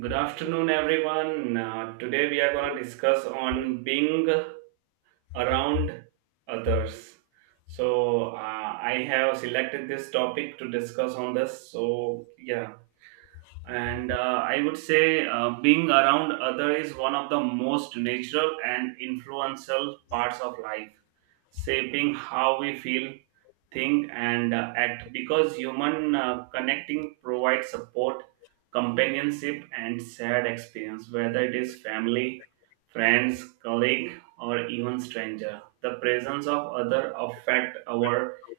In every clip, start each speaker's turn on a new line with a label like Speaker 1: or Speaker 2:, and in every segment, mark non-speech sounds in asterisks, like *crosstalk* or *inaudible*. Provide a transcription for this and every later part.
Speaker 1: Good afternoon, everyone. Today we are going to discuss on being around others. So uh, I have selected this topic to discuss on this. So yeah, and I would say being around other is one of the most natural and influential parts of life, shaping how we feel, think, and act, because human connecting provides support, companionship, and shared experience. Whether it is family, friends, colleague, or even stranger, the presence of other affect our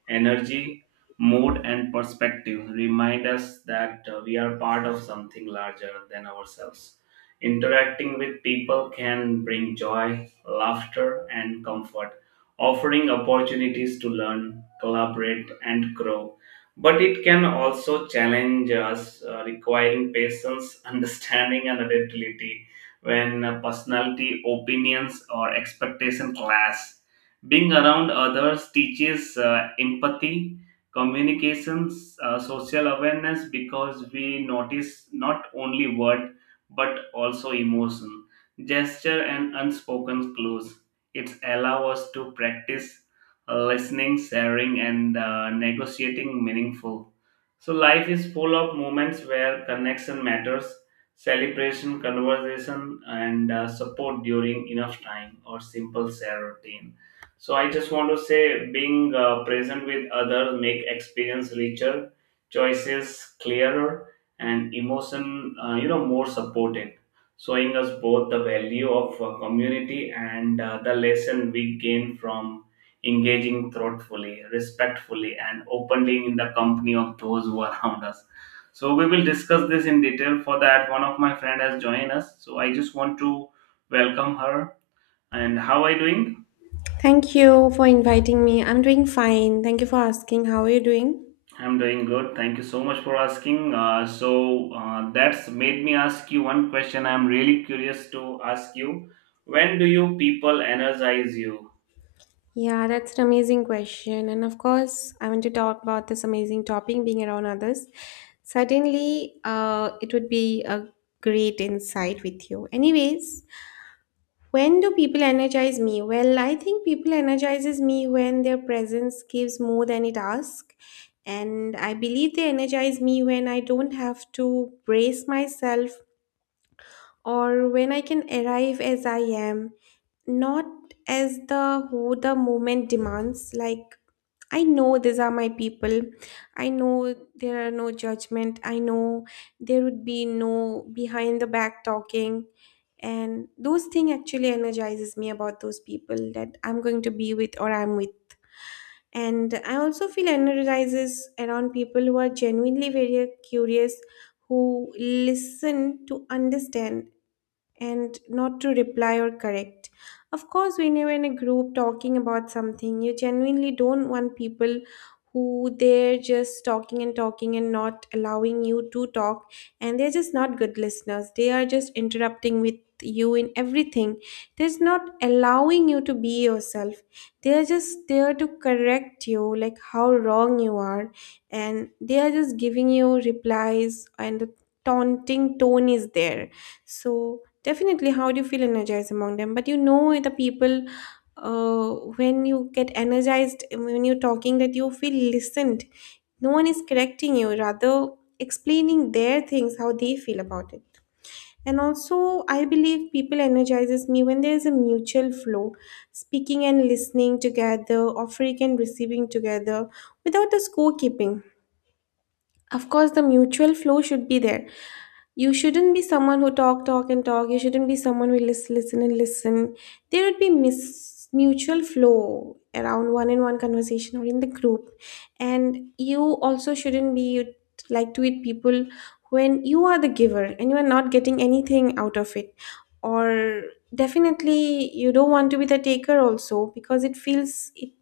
Speaker 1: energy, mode, and perspective, remind us that we are part of something larger than ourselves. Interacting with people can bring joy, laughter, and comfort, offering opportunities to learn, collaborate, and grow. But it can also challenge us, requiring patience, *laughs* understanding, and adaptability when personality, opinions, or expectation clash. Being around others teaches empathy, communications, social awareness, because we notice not only word, but also emotion, gesture, and unspoken clues. It allow us to practice listening, sharing, and negotiating meaningful. So life is full of moments where connection matters, celebration, conversation, and support during enough time or simple share routine. So I just want to say, being present with others make experience richer, choices clearer, and emotion more supported, showing us both the value of community and the lesson we gain from engaging thoughtfully, respectfully, and openly in the company of those who are around us. So we will discuss this in detail. For that, one of my friend has joined us. So I just want to welcome her. And how are you doing?
Speaker 2: Thank you for inviting me. I'm doing fine. Thank you for asking. How are you doing?
Speaker 1: I'm doing good. Thank you so much for asking. That's made me ask you one question. I'm really curious to ask you. When do you people energize you?
Speaker 2: Yeah, that's an amazing question. And of course, I want to talk about this amazing topic being around others. Certainly, it would be a great insight with you. Anyways, when do people energize me? Well, I think people energizes me when their presence gives more than it asks. And I believe they energize me when I don't have to brace myself, or when I can arrive as I am, not as the who the moment demands. Like, I know these are my people. I know there are no judgment. I know there would be no behind the back talking. And those things actually energizes me about those people that I'm going to be with or I'm with. And I also feel energizes around people who are genuinely very curious, who listen to understand and not to reply or correct. Of course, when you're in a group talking about something, you genuinely don't want people who they're just talking and talking and not allowing you to talk, and they're just not good listeners. They are just interrupting with you in everything. They're not allowing you to be yourself. They're just there to correct you, like how wrong you are, and they are just giving you replies, and the taunting tone is there. So definitely, how do you feel energized among them? But the people, uh, when you get energized, when you're talking, that you feel listened. No one is correcting you, rather, explaining their things, how they feel about it. And also, I believe people energizes me when there is a mutual flow, speaking and listening together, offering and receiving together, without the scorekeeping. Of course, the mutual flow should be there. You shouldn't be someone who talk, talk, and talk. You shouldn't be someone who listen, listen, and listen. There would be mutual flow around one in one conversation or in the group, and you also shouldn't be like to it people when you are the giver and you are not getting anything out of it, or definitely you don't want to be the taker also, because it feels it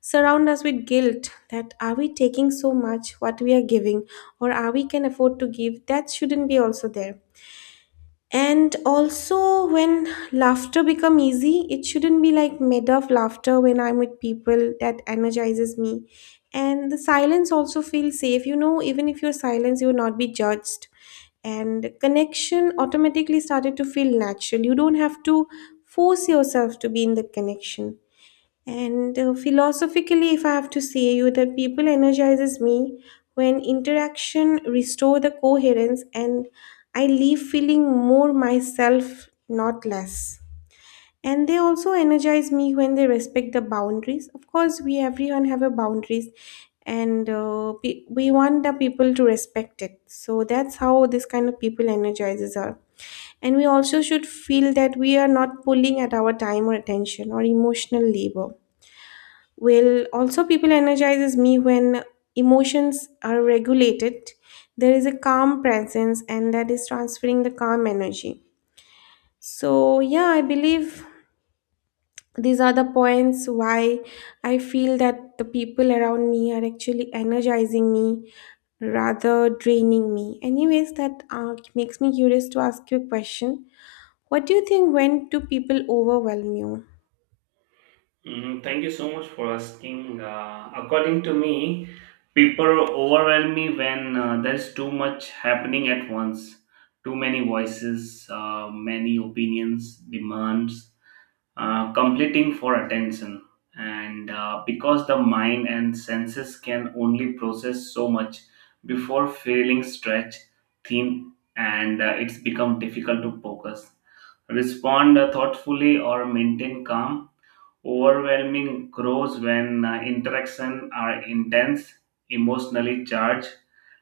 Speaker 2: surround us with guilt that are we taking so much what we are giving, or are we can afford to give, that shouldn't be also there. And also, when laughter become easy, it shouldn't be like made of laughter when I'm with people that energizes me. And the silence also feels safe, even if you're silent you will not be judged. And connection automatically started to feel natural. You don't have to force yourself to be in the connection. And philosophically, if I have to say you, the people energizes me when interaction restore the coherence, and I leave feeling more myself, not less. And they also energize me when they respect the boundaries. Of course, we everyone have a boundaries, and we want the people to respect it. So that's how this kind of people energizes us. And we also should feel that we are not pulling at our time or attention or emotional labor. Well, also people energizes me when emotions are regulated. There is a calm presence, and that is transferring the calm energy. So yeah, I believe these are the points why I feel that the people around me are actually energizing me rather draining me. Anyways, that makes me curious to ask you a question. What do you think, when do people overwhelm you?
Speaker 1: Mm, thank you so much for asking. According to me, people overwhelm me when there's too much happening at once. Too many voices, many opinions, demands, completing for attention. And because the mind and senses can only process so much before feeling stretched, thin, and it's become difficult to focus, respond thoughtfully, or maintain calm. Overwhelming grows when interactions are intense, emotionally charged,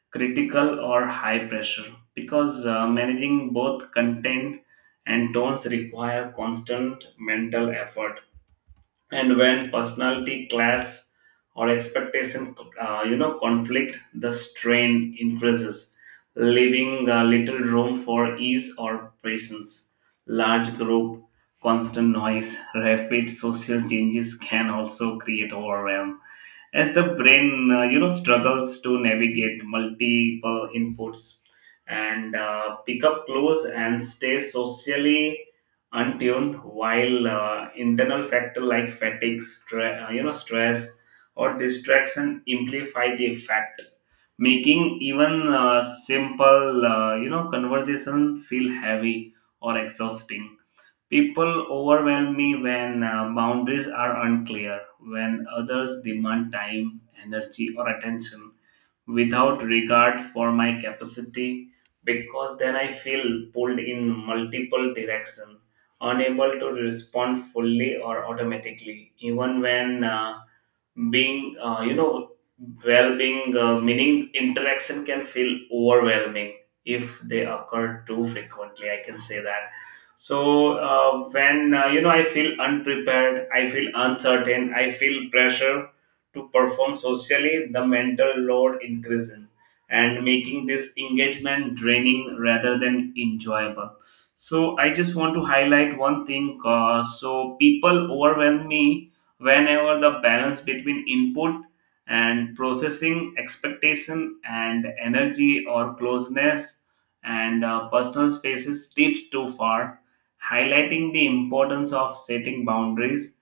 Speaker 1: critical, or high pressure. Because managing both content and tones require constant mental effort, and when personality class or expectation conflict, the strain increases, leaving little room for ease or patience. Large group, constant noise, rapid social changes can also create overwhelm, as the brain struggles to navigate multiple inputs and pick up clues and stay socially untuned, while internal factor like fatigue, stress or distraction amplify the effect, making even simple conversation feel heavy or exhausting. People overwhelm me when boundaries are unclear, when others demand time, energy, or attention without regard for my capacity, because then I feel pulled in multiple directions, unable to respond fully or automatically, even when being, well being, meaning interaction can feel overwhelming if they occur too frequently. I can say that. So, when I feel unprepared, I feel uncertain, I feel pressure to perform socially, the mental load increases and making this engagement draining rather than enjoyable. So I just want to highlight one thing. So people overwhelm me whenever the balance between input and processing, expectation and energy, or closeness and personal spaces slips too far, highlighting the importance of setting boundaries,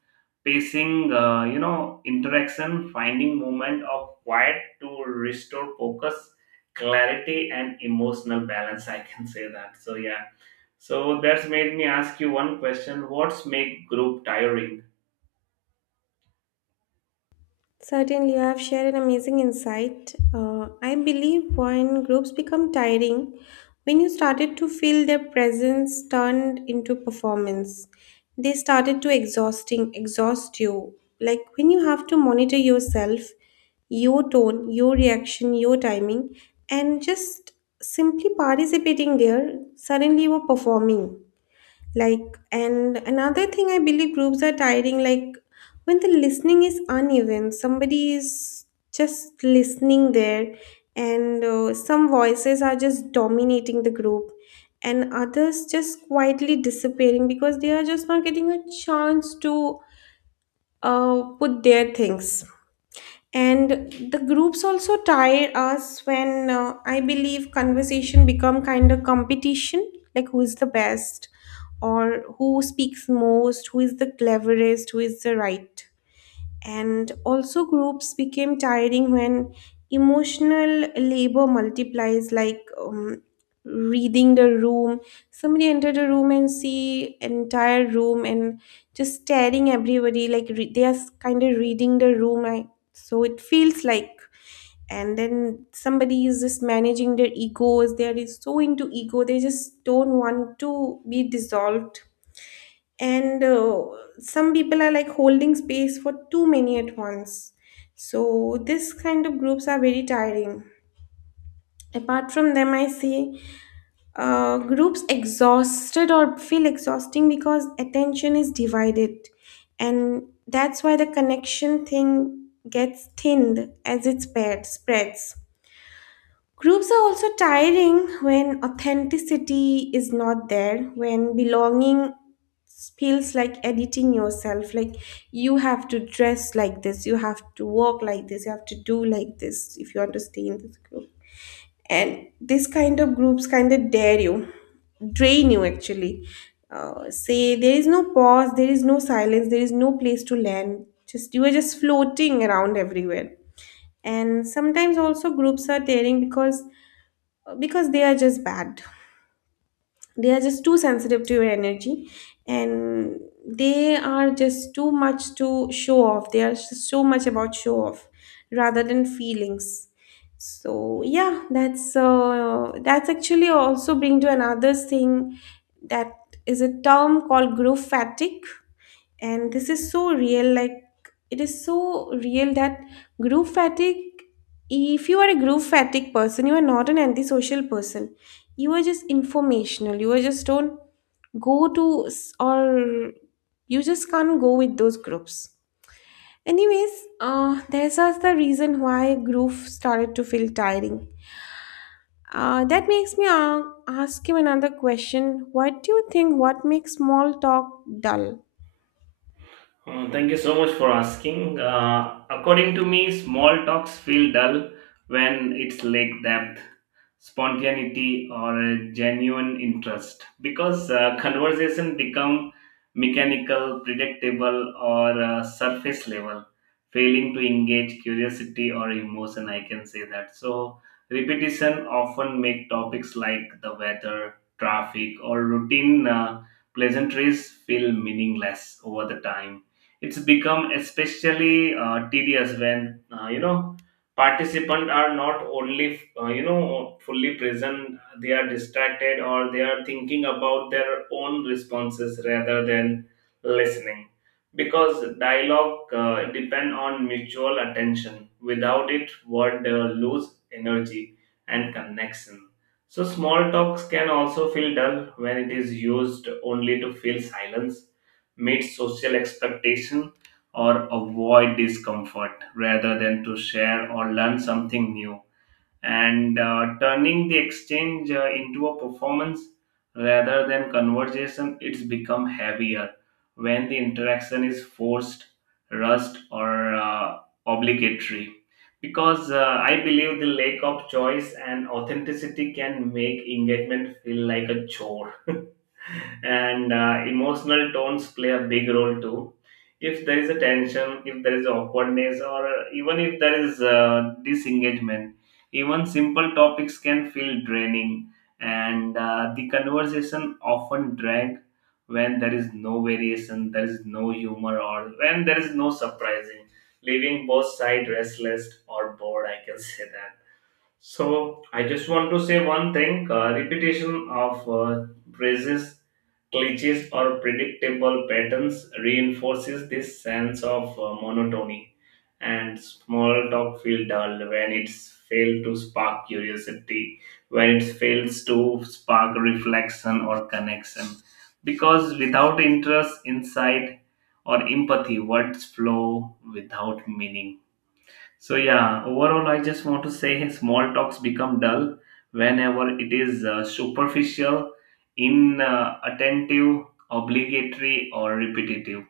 Speaker 1: pacing, interaction, finding moment of quiet to restore focus, clarity, and emotional balance. I can say that. So yeah. So that's made me ask you one question: what's make group tiring?
Speaker 2: Certainly, you have shared an amazing insight. I believe when groups become tiring, when you started to feel their presence turned into performance, they started to exhaust you. Like, when you have to monitor yourself, your tone, your reaction, your timing, and just simply participating there, suddenly you are performing. Like, and another thing, I believe groups are tiring, like when the listening is uneven, somebody is just listening there, and some voices are just dominating the group, and others just quietly disappearing because they are just not getting a chance to put their things. And the groups also tire us when I believe conversation become kind of competition, like who is the best, or who speaks most, who is the cleverest, who is the right. And also, groups became tiring when emotional labor multiplies, like reading the room. Somebody entered a room and see entire room and just staring everybody, like they are kind of reading the room. I, so it feels like, and then somebody is just managing their egos, they are so into ego they just don't want to be dissolved, and some people are like holding space for too many at once. So this kind of groups are very tiring. Apart from them, I see, groups exhausted or feel exhausting because attention is divided, and that's why the connection thing gets thinned as it spreads. Groups are also tiring when authenticity is not there, when belonging feels like editing yourself. Like, you have to dress like this, you have to walk like this, you have to do like this, if you want to stay in this group. And this kind of groups kind of dare you, drain you actually. Say there is no pause, there is no silence, there is no place to land. Just you are just floating around everywhere. And sometimes also groups are tearing because they are just bad, they are just too sensitive to your energy, and they are just too much to show off, they are just so much about show off rather than feelings. So yeah, that's actually also bring to another thing, that is a term called growth fatigue. And this is so real. Like, it is so real that group fatigue, if you are a group fatigue person, you are not an antisocial person, you are just informational, you are just don't go to or you just can't go with those groups. Anyways, there's also the reason why group started to feel tiring. That makes me ask you another question: what do you think, what makes small talk dull?
Speaker 1: Thank you so much for asking. According to me, small talks feel dull when it's lack depth, spontaneity, or a genuine interest, because conversation become mechanical, predictable, or surface level, failing to engage curiosity or emotion. I can say that. So repetition often make topics like the weather, traffic, or routine pleasantries feel meaningless over the time. It's become especially tedious when participants are not only fully present, they are distracted or they are thinking about their own responses rather than listening, because dialogue depend on mutual attention. Without it, word lose energy and connection. So small talks can also feel dull when it is used only to fill silence, meet social expectation, or avoid discomfort rather than to share or learn something new, and turning the exchange into a performance rather than conversation. It's become heavier when the interaction is forced, rushed, or obligatory, because I believe the lack of choice and authenticity can make engagement feel like a chore. *laughs* And emotional tones play a big role too. If there is a tension, if there is awkwardness, or even if there is disengagement, even simple topics can feel draining, and the conversation often drag when there is no variation, there is no humor, or when there is no surprising, leaving both side restless or bored. I can say that. So I just want to say one thing: repetition of phrases, glitches, or predictable patterns reinforces this sense of monotony, and small talk feel dull when it's failed to spark curiosity, when it fails to spark reflection or connection, because without interest, insight, or empathy, words flow without meaning. So yeah, overall, I just want to say small talks become dull whenever it is superficial, inattentive, obligatory, or repetitive.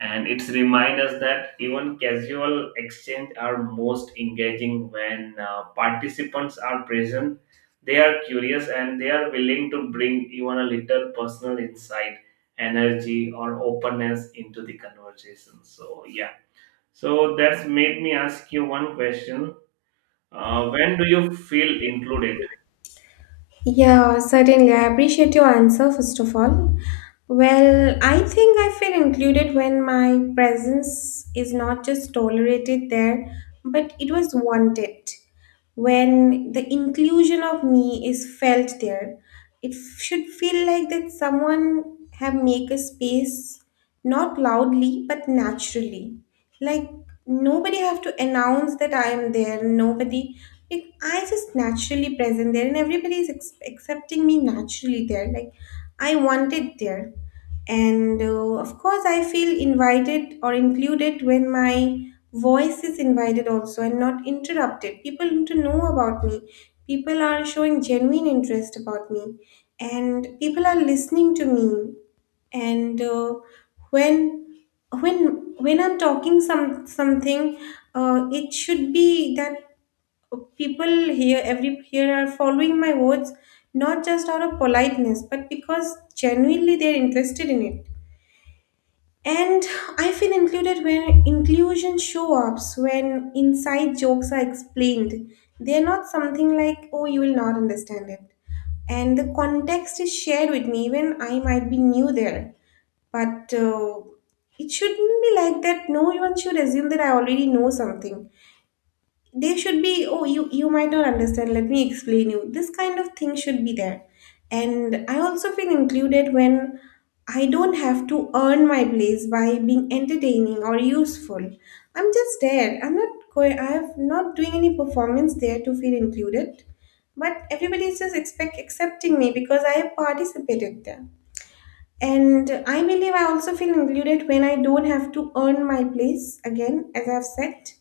Speaker 1: And it's remind us that even casual exchange are most engaging when participants are present. They are curious and they are willing to bring even a little personal insight, energy, or openness into the conversation. So yeah. So that's made me ask you one question. When do you feel included?
Speaker 2: Yeah, certainly. I appreciate your answer, first of all. Well, I think I feel included when my presence is not just tolerated there, but it was wanted. When the inclusion of me is felt there, it should feel like that someone have make a space, not loudly but naturally. Like, nobody have to announce that I am there. Nobody, if I just naturally present there and everybody is accepting me naturally there, like I wanted there. And of course, I feel invited or included when my voice is invited also and not interrupted. People need to know about me. People are showing genuine interest about me, and people are listening to me. And when when I'm talking something, it should be that people here every here are following my words, not just out of politeness but because genuinely they're interested in it. And I feel included when inclusion show ups, when inside jokes are explained, they're not something like, oh, you will not understand it. And the context is shared with me when I might be new there, but it shouldn't be like that no one should assume that I already know something. There should be, oh, you might not understand, let me explain you, this kind of thing should be there. And I also feel included when I don't have to earn my place by being entertaining or useful. I'm just there. I'm not going, I'm not doing any performance there to feel included, but everybody is just expect accepting me because I have participated there. And I believe I also feel included when I don't have to earn my place again, as I've said.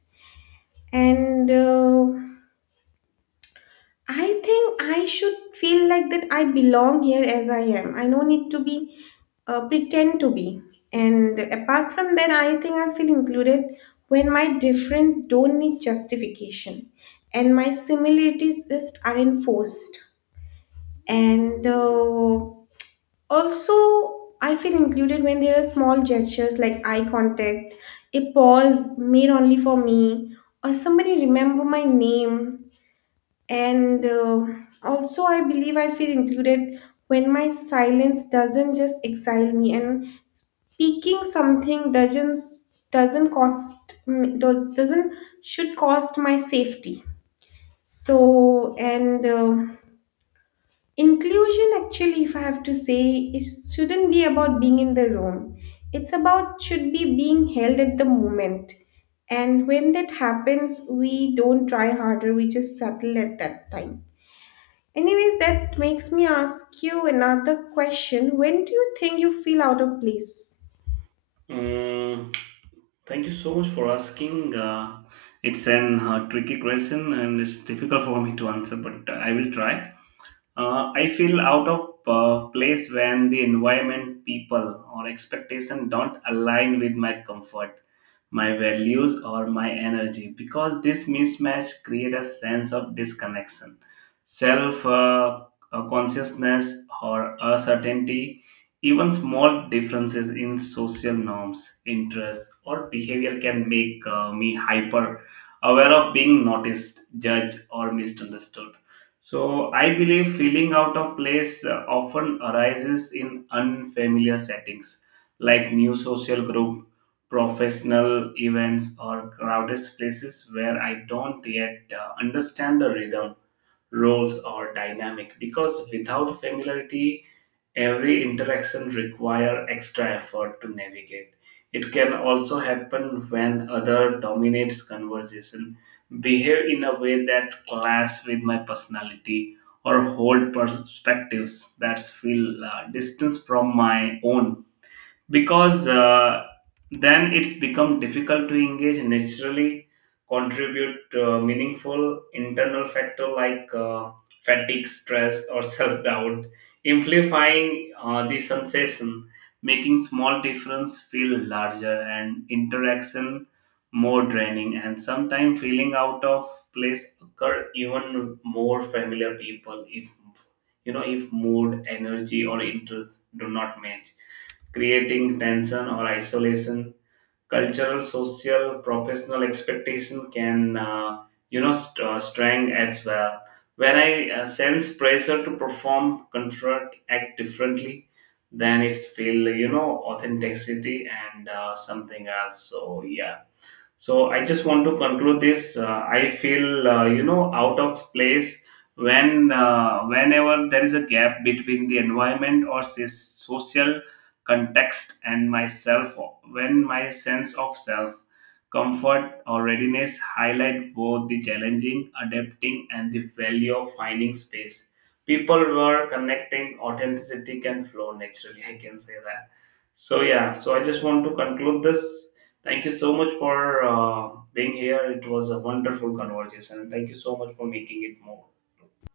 Speaker 2: And I think I should feel like that I belong here as I am. I don't need to be pretend to be. And apart from that, I think I feel included when my difference don't need justification, and my similarities just aren't forced. And also, I feel included when there are small gestures like eye contact, a pause made only for me, or somebody remember my name. And also, I believe I feel included when my silence doesn't just exile me, and speaking something doesn't cost doesn't should cost my safety. So, and inclusion actually, if I have to say, it shouldn't be about being in the room. It's about should be being held at the moment. And when that happens, we don't try harder, we just settle at that time. Anyways, that makes me ask you another question: when do you think you feel out of place?
Speaker 1: Mm, thank you so much for asking. It's an tricky question and it's difficult for me to answer, but I will try. I feel out of place when the environment, people, or expectation don't align with my comfort, my values, or my energy, because this mismatch create a sense of disconnection, self consciousness, or uncertainty. Even small differences in social norms, interests, or behavior can make me hyper aware of being noticed, judged, or misunderstood. So I believe feeling out of place often arises in unfamiliar settings like new social group, professional events, or crowded places where I don't yet understand the rhythm, roles, or dynamic, because without familiarity every interaction requires extra effort to navigate. It can also happen when other dominates conversation, behave in a way that clash with my personality, or hold perspectives that feel distance from my own, because then it's become difficult to engage naturally, contribute meaningful. Internal factor like fatigue, stress, or *laughs* self-doubt amplifying the sensation, making small difference feel larger and interaction more draining. And sometimes feeling out of place occur even with more familiar people if, you know, if mood, energy, or interest do not match, creating tension or isolation. Cultural, social, professional expectation can, strain as well. When I sense pressure to perform, confront, act differently, then it's feel, you know, authenticity and something else. So yeah, so I just want to conclude this. I feel out of place when whenever there is a gap between the environment, or say, social context and myself. When my sense of self, comfort, or readiness highlight both the challenging, adapting, and the value of finding space. People were connecting authenticity can flow naturally. *laughs* I can say that. So yeah. So I just want to conclude this. Thank you so much for being here. It was a wonderful conversation. Thank you so much for making it more.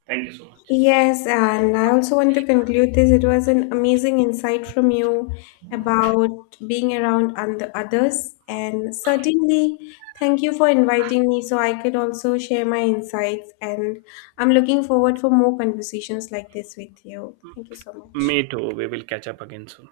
Speaker 1: Thank you so much.
Speaker 2: Yes, and I also want to conclude this. It was an amazing insight from you about being around and the others, and certainly thank you for inviting me so I could also share my insights. And I'm looking forward for more conversations like this with you. Thank you so much.
Speaker 1: Me too. We will catch up again soon.